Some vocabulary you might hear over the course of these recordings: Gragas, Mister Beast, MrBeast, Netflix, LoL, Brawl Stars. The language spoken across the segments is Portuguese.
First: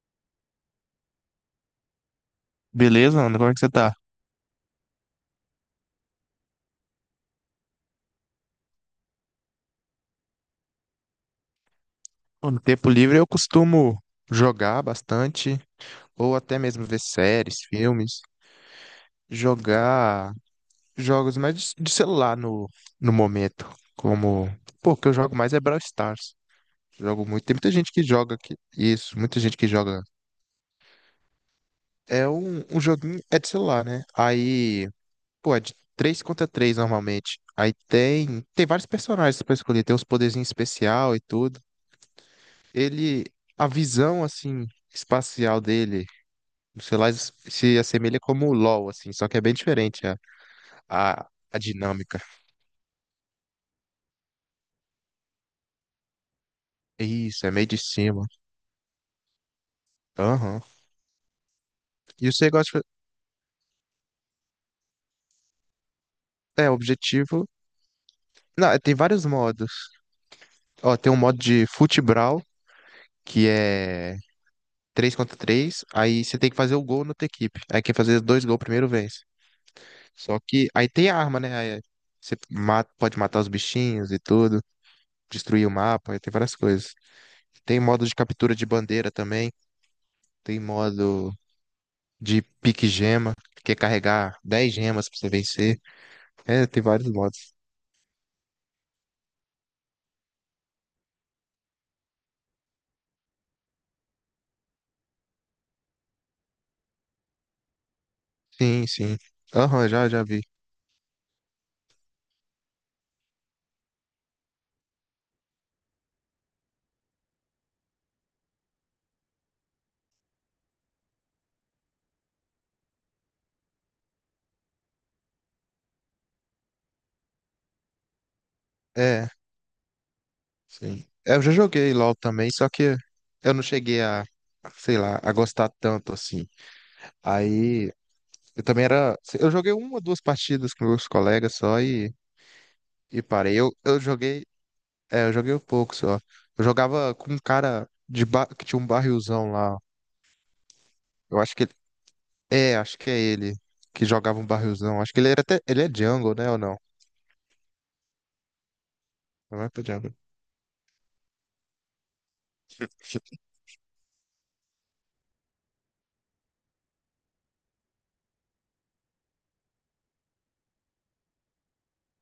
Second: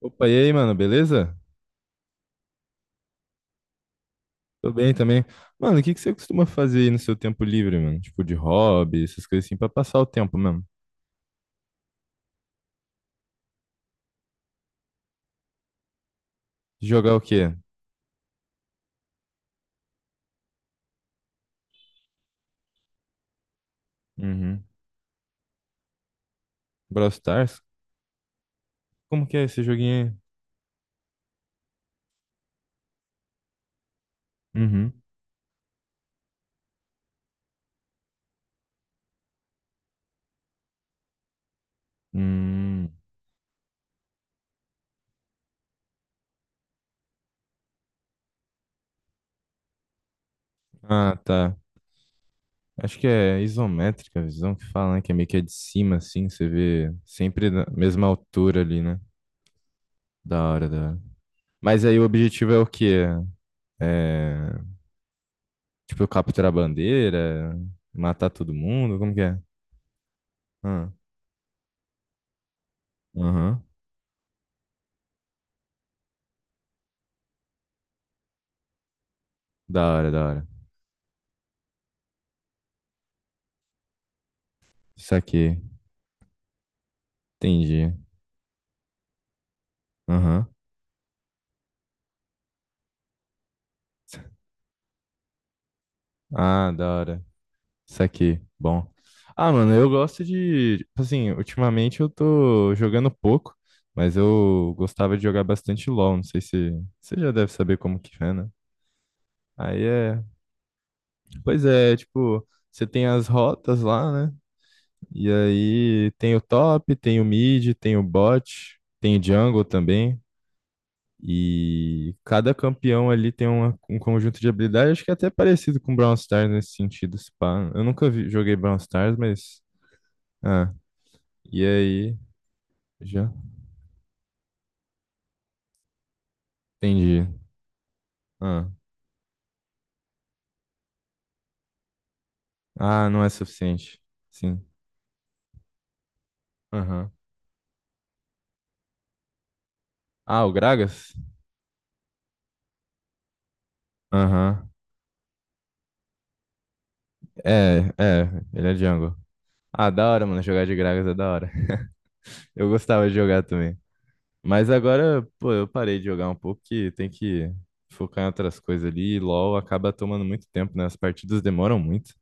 Opa, e aí, mano, beleza? Beleza, Ana? Como é que você tá? Tô bem também. Mano, o que que você costuma fazer aí no seu tempo livre, mano? Tipo, de hobby, essas coisas assim, pra passar o tempo mesmo. Bom, no tempo livre eu costumo jogar bastante, ou até mesmo ver Jogar o quê? séries, filmes, jogar jogos mais de celular no momento. Como, Uhum. pô, o que eu jogo mais é Brawl Stars. Brawl Jogo muito. Tem Stars? muita gente que joga aqui. Isso, Como que muita é gente esse que joga. joguinho É um joguinho, é de celular, né? aí? Aí, Uhum. pô, é de 3 contra 3 normalmente. Aí tem vários personagens pra escolher, tem uns poderzinhos especial e tudo. Hum. Ele, a visão assim espacial dele, sei lá, se assemelha como o LoL assim, só que é bem diferente a, Ah, a, tá. a dinâmica. Acho que é isométrica a visão que fala, né? Que é meio que é de cima, assim, você vê Isso, sempre é na meio de mesma cima. altura ali, né? Da Aham. hora, da hora. Mas aí o E você objetivo é o gosta quê? É... Tipo, capturar a é objetivo. bandeira, matar todo Não, é, tem mundo, como que vários é? modos. Ah. Ó, tem um modo de futebral que Aham. é 3 contra três, aí você tem que fazer o gol na outra equipe. Aí quem fazer dois gols primeiro vence. Da hora, da Só hora. que aí tem arma, né? Aí você mata, pode matar os bichinhos e tudo, Isso aqui. destruir o mapa, aí tem várias coisas. Tem Entendi. modo de captura de bandeira também. Aham. Tem modo de pique gema, que é carregar 10 gemas pra você vencer. É, Ah, tem da vários hora. modos. Isso aqui. Bom. Ah, mano, eu gosto de. Tipo assim, ultimamente eu tô jogando pouco, mas eu gostava de jogar bastante LoL. Não sei se. Você já deve saber como que é, né? Sim, sim. Aí Aham, já, já é. vi. Pois é, tipo, você tem as rotas lá, né? E aí tem o top, tem o mid, tem o bot, tem o jungle também. E cada campeão ali tem um conjunto de habilidades, acho que é até parecido com Brawl Stars nesse sentido, se pá. Eu nunca joguei Brawl Stars, É, mas. Ah, sim. É, eu já e joguei LOL aí? também, só que Já? eu não cheguei a, sei lá, a gostar tanto assim. Entendi. Aí, eu Ah, também era. Eu joguei uma ou duas partidas com meus colegas só e, ah, e não é parei. Eu suficiente. joguei. Sim. É, eu joguei um pouco só. Eu Aham. jogava com um cara que tinha um barrilzão lá. Ah, o Gragas? Eu acho que ele- É, acho que é ele que jogava um Aham. barrilzão. Acho que ele era até. Ele é jungle, né? Ou não? É, é, ele é jungle. Não é pra Ah, da jungle. hora, mano, jogar de Gragas é da hora. Eu gostava de Sim. jogar também. Mas agora, pô, eu parei de jogar um pouco que tem que focar em outras coisas ali. E LoL acaba tomando muito tempo, né? As partidas demoram muito.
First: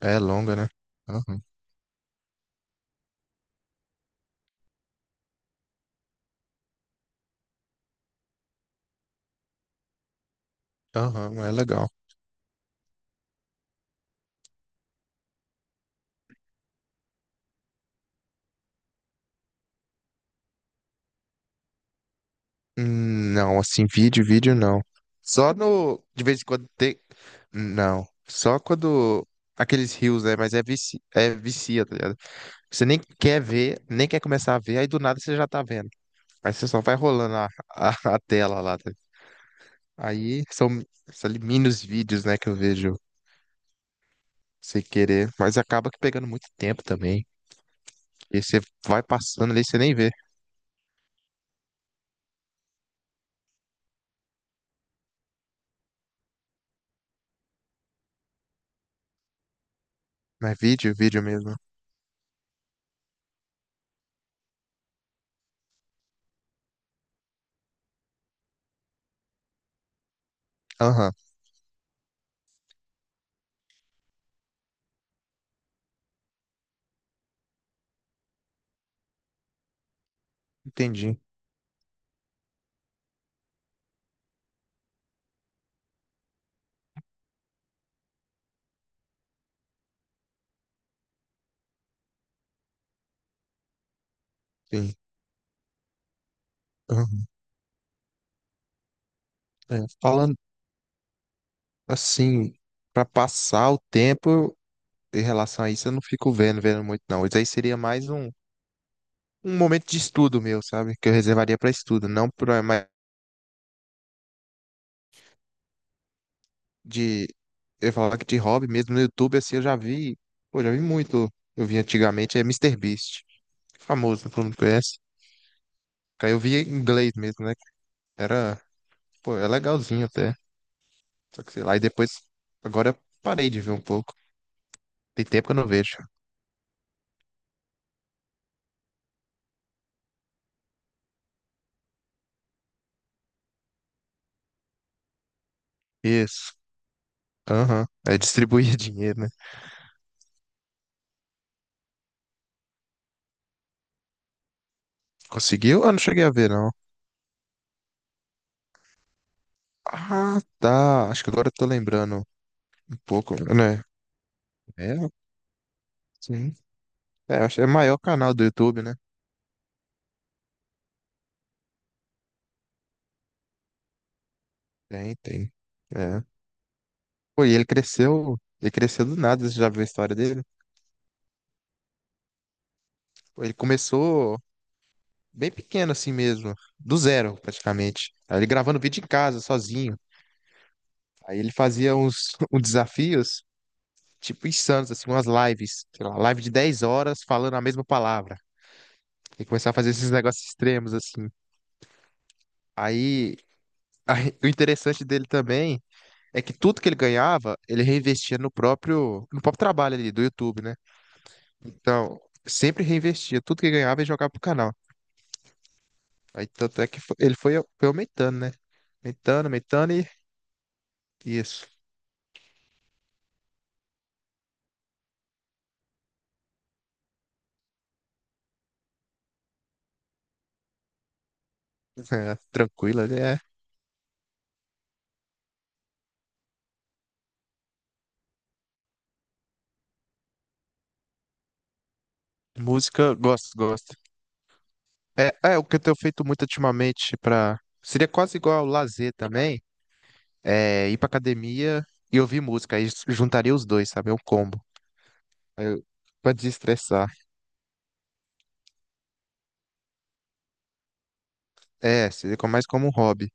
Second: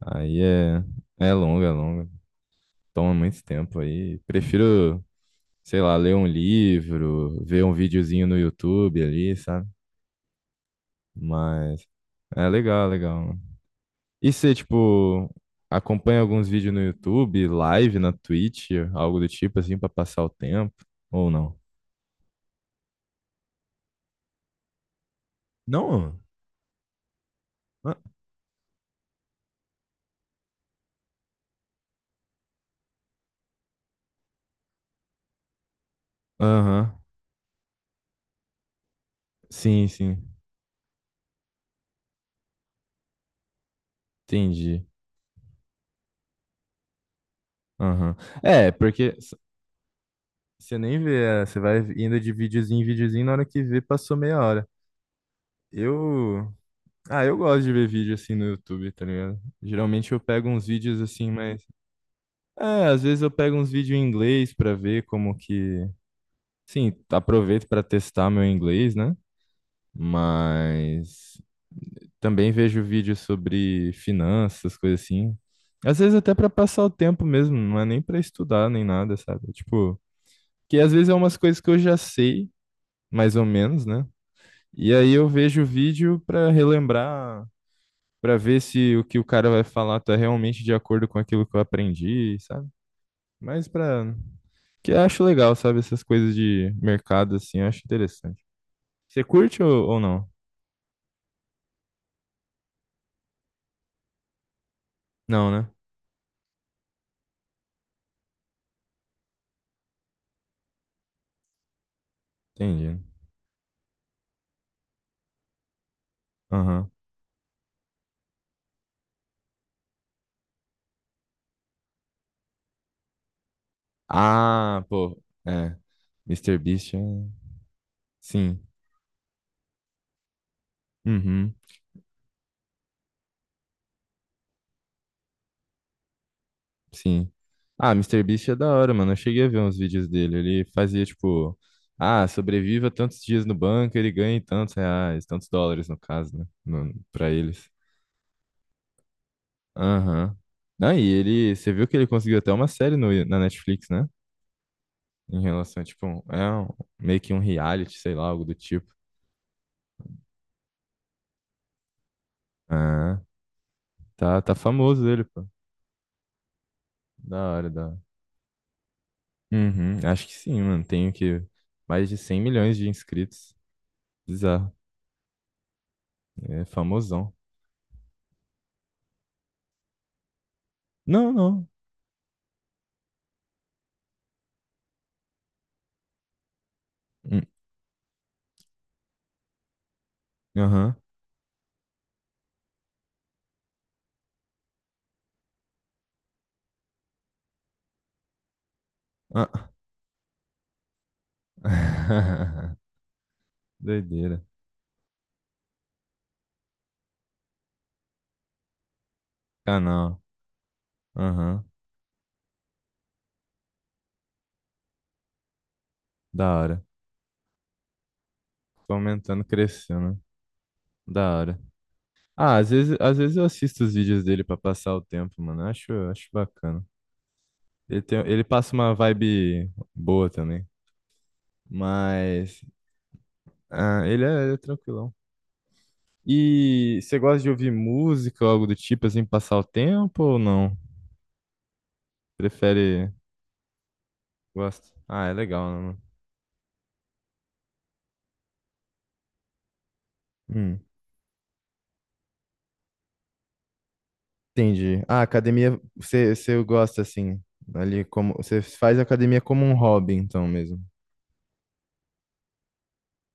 É Aí longa, né? é, é Aham, longa, é longa. Toma muito tempo aí. Prefiro, sei lá, ler um livro, ver um videozinho no YouTube ali, sabe? aham, é Mas legal. é legal, legal, mano. E você, tipo, acompanha alguns vídeos no YouTube, live na Twitch, algo do tipo assim, pra passar o tempo? Ou não? Não, assim, vídeo, vídeo não. Só no. Não? De vez em quando tem. Ah, Não. Só quando. Aqueles rios, né? Mas é, vicia, tá ligado? Você nem quer ver, nem quer começar a ver, aí do nada você já tá vendo. Aí você só vai aham. rolando a tela lá. Tá ligado? Sim, sim. Aí são ali, mini os vídeos, né? Que eu vejo sem Entendi. querer, mas acaba que pegando muito tempo também. Aham. E você É, vai porque passando ali, você nem vê. você nem vê, é, você vai indo de videozinho em videozinho, na hora que vê, passou meia hora. Eu. Ah, eu gosto de ver vídeo assim no YouTube, tá ligado? Geralmente eu pego Mas uns vídeo, vídeos vídeo assim, mesmo. mas. É, às vezes eu pego uns vídeos em inglês pra ver como que. Sim, aproveito pra testar meu inglês, né? Aham, Mas. Também vejo vídeos sobre finanças, coisas assim. Às vezes até pra passar o tempo mesmo, não é nem pra estudar nem nada, sabe? É tipo. Que às vezes é entendi. umas coisas que eu já sei, mais ou menos, né? E aí eu vejo o vídeo para relembrar, para ver se o que o cara vai falar tá realmente de acordo com aquilo que eu aprendi, sabe? Mas para que Sim. eu acho legal, sabe, essas coisas de Aham. mercado assim, eu acho interessante. Você curte É, ou não? falando assim, pra passar o tempo em Não, relação né? a isso, eu não fico vendo muito não. Isso aí seria mais um momento de estudo meu, sabe? Que eu reservaria pra estudo, não pra mais Entendi. Aham. de eu ia que de hobby mesmo no YouTube assim, eu já vi, pô, já vi muito. Eu vi antigamente é Mister Beast, famoso, todo mundo Ah, conhece. pô, é, Aí eu Mister via em Beast é... inglês um, mesmo, né? Era sim. Pô, é legalzinho até. Só que Uhum. sei lá, e depois. Agora eu parei de ver um pouco. Tem tempo que eu não vejo. Sim. Ah, Mister Beast é da hora, mano. Eu cheguei a ver uns vídeos dele. Ele fazia, tipo, ah, sobreviva tantos dias no banco, ele ganha tantos reais, tantos dólares, no caso, né? Isso. No, pra eles. Aham. É distribuir dinheiro, né? Aham. Ah, e ele, você viu que ele conseguiu até uma série no, na Netflix, né? Em relação, a, Conseguiu? Ah, não tipo, cheguei a ver, não. meio que um reality, sei lá, algo do tipo. Ah, tá. Acho que agora eu tô lembrando um Ah, pouco, né? tá, tá É, famoso ele, pô. sim. Da É, acho que é hora, o da maior hora. canal do YouTube, né? Uhum, acho que sim, mano. Tem que Mais de 100 milhões de inscritos. Bizarro. Tem, tem. É. É famosão. Pô, e ele cresceu. Ele cresceu do nada, você já viu a história dele? Não, não. Pô, ele começou bem pequeno assim mesmo. Do zero, praticamente. Aí ele gravando vídeo em casa, sozinho. Aham. Aí ele fazia uns, uns desafios. Tipo, insanos, assim, umas lives, sei lá, live de 10 horas falando a mesma palavra. E Ah. começar a fazer esses negócios extremos, assim. Aí, aí, Doideira. o interessante dele também é que tudo que ele ganhava, ele reinvestia no próprio trabalho ali Canal. do YouTube, né? Aham. Então, sempre reinvestia, tudo que ganhava e jogava pro canal. Aí, Da tanto hora. é que ele foi, foi aumentando, né? Tô aumentando, Aumentando, aumentando e crescendo, né? Da hora. isso. Ah, às vezes eu assisto os vídeos dele pra passar o tempo, mano. Eu acho bacana. Ele tem, ele passa uma vibe boa também. É, Mas tranquilo, ele é. ah, ele é tranquilão. E você gosta de ouvir música ou algo do tipo, assim, passar o tempo ou não? Prefere. Música, gosto, gosto. Gosta? Ah, é É, é o legal, que né, eu tenho mano? feito muito ultimamente para Seria quase igual ao lazer também, Hum. é, ir pra academia e ouvir música. Aí juntaria os dois, sabe? É um combo. Entendi. Ah, Aí academia, eu- Pra você, você gosta desestressar. assim, ali como, você faz academia como um hobby, então mesmo. É, seria mais como um hobby.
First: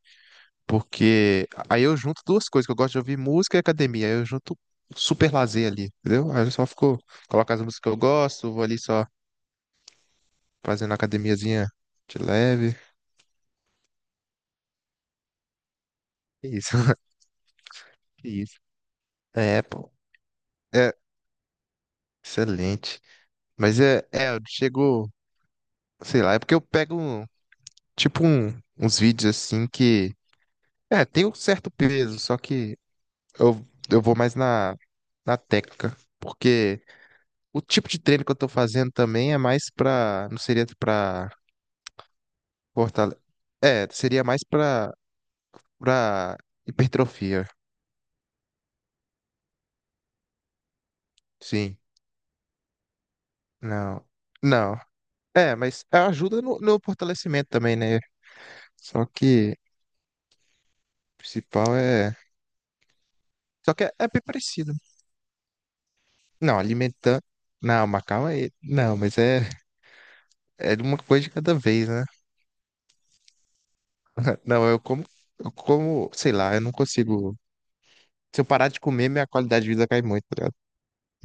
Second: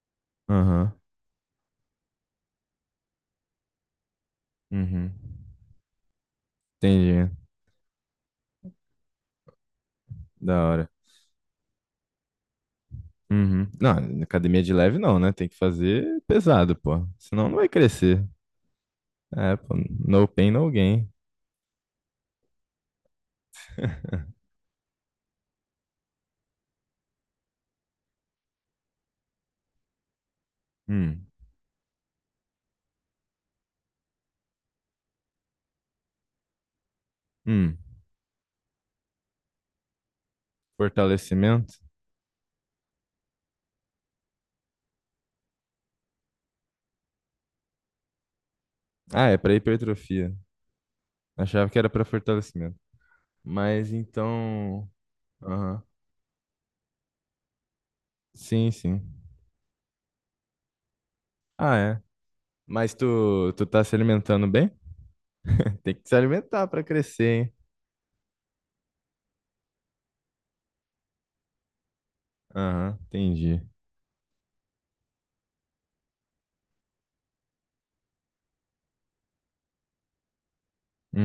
Aham. Porque aí eu junto duas coisas, que eu gosto de ouvir música e academia. Aí eu junto Uhum. super lazer ali, entendeu? Aí eu só fico, Entendi. coloco as músicas que eu gosto, vou ali só Da hora. fazendo a academiazinha de leve. Uhum. Não, academia de leve não, né? Tem que fazer Que pesado, isso, pô. Senão não vai crescer. que isso. É, É, pô, pô. no pain, no É, gain. excelente. Mas é, eu chego, sei lá, é porque eu pego, um, tipo, uns vídeos assim que é, tem Hum. um certo peso, só que eu, eu vou mais na técnica, porque o Hum. tipo de treino que eu tô fazendo também é mais pra, não seria pra Fortalecimento? fortalecer, é, seria mais pra, pra hipertrofia, Ah, é pra hipertrofia. Achava sim, que era pra fortalecimento. Mas não, não, então. é, Aham. mas ajuda no fortalecimento também, né, Sim, sim. só que o Ah, principal é. é, Mas tu, tu só tá que é, se é bem alimentando bem? parecido, Tem que se não, alimentar para alimentando, crescer, hein? não, mas calma aí, não, mas é uma coisa de cada vez, né? Aham, entendi. Não, eu como, sei lá, eu não consigo. Se eu parar de comer, minha qualidade de vida cai muito, tá ligado?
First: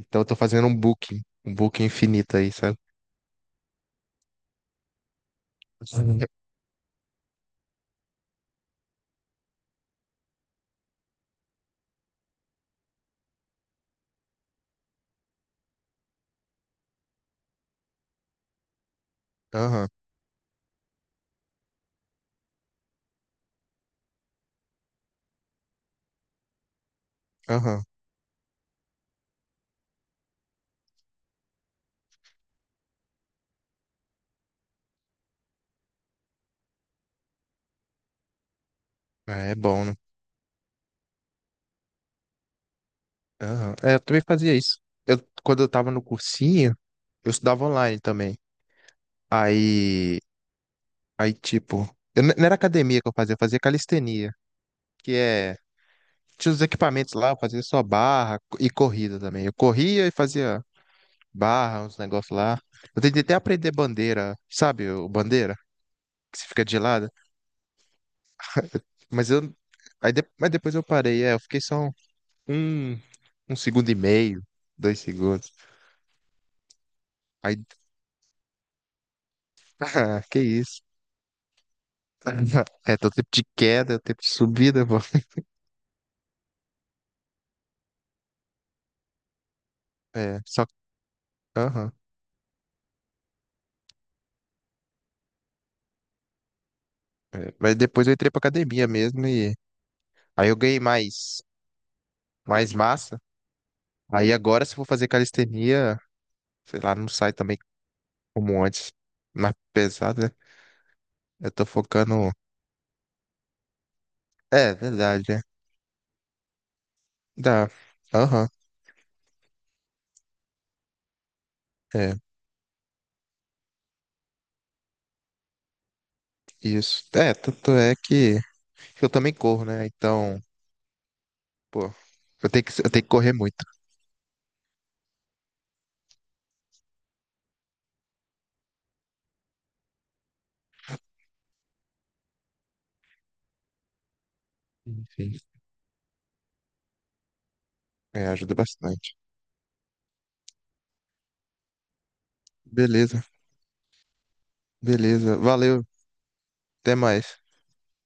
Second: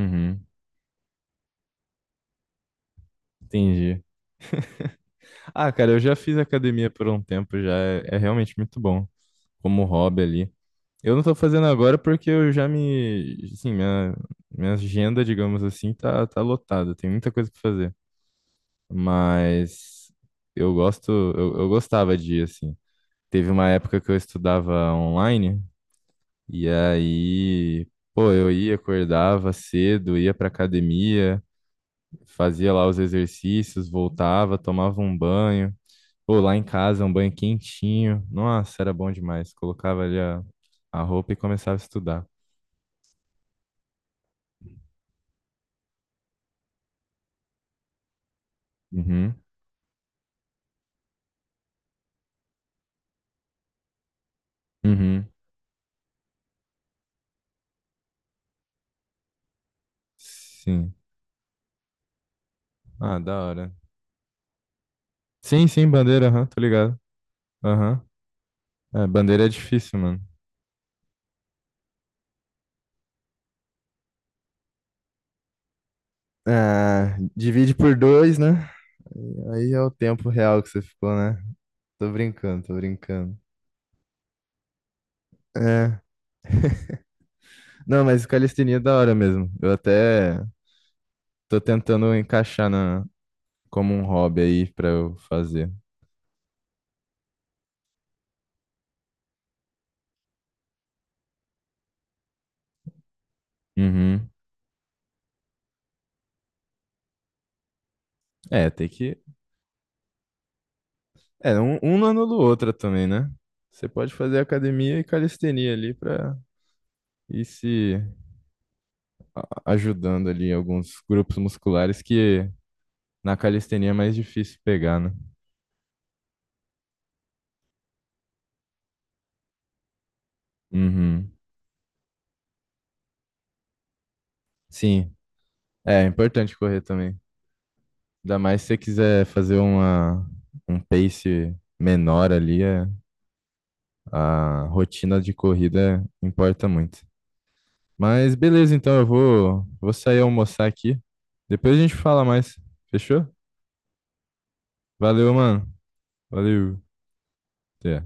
Então eu tô fazendo um booking infinito aí, sabe? entendi. Ah, cara, eu já Uhum. fiz academia por um tempo já. É, é realmente muito bom como hobby ali. Eu não tô fazendo agora porque eu já me. Assim, minha agenda, digamos assim, tá, tá lotada. Tem muita coisa pra fazer. Aham, Mas eu gosto. Eu gostava de, ir, assim. Teve uma época que eu estudava online. E aham. aí. Pô, eu ia, acordava cedo, ia pra academia. Fazia lá os exercícios, voltava, tomava um banho. Ou lá em casa, é um banho quentinho. Nossa, era bom É, demais. é bom, né? Colocava ali a roupa e começava a estudar. Aham. É, eu também fazia isso. Eu, quando eu tava no cursinho, eu estudava online também. Uhum, Aí, aí tipo, não era academia que eu fazia calistenia, que uhum, é, tinha os equipamentos lá, eu fazia só barra e corrida também. Eu corria e fazia sim. barra, uns negócios lá. Eu Ah, tentei até da hora. aprender bandeira, sabe? O bandeira, Sim, sim, bandeira, que aham, se tô fica de ligado. lado. Aham. É, Mas bandeira é eu. difícil, mano. Mas depois eu parei, é, eu fiquei só um, um segundo e meio, 2 segundos. Ah, Aí, divide por dois, né? Aí é o ah, tempo que real que você isso? ficou, né? Tô brincando, tô É, tem o tempo brincando. de queda, tem o tempo de subida, pô. É. Não, mas calistenia é da hora mesmo. Eu É, até só. tô Aham. tentando encaixar na como um hobby aí pra eu fazer. É, mas depois eu entrei pra academia mesmo e. Aí eu ganhei mais massa. Uhum. Aí agora, se eu for fazer calistenia, sei lá, não sai também como É, tem antes. que. Mais pesado, né? Eu É, tô um não focando. anula o outro também, né? Você pode fazer É, academia e verdade, é. calistenia ali pra ir Dá. se Aham, ajudando ali em alguns grupos musculares é, que na calistenia é mais difícil pegar, né? isso. É, tanto é que eu também corro, né? Então, Uhum. pô, eu tenho que correr muito. Sim, é é importante correr também. Ainda mais se você quiser fazer uma, um pace menor ali, a rotina de Enfim, corrida importa muito. é, Mas ajuda beleza, então eu bastante. vou, vou sair almoçar aqui. Depois a gente fala mais. Beleza, Fechou? Valeu, beleza. mano. Valeu, Valeu. até mais. Até.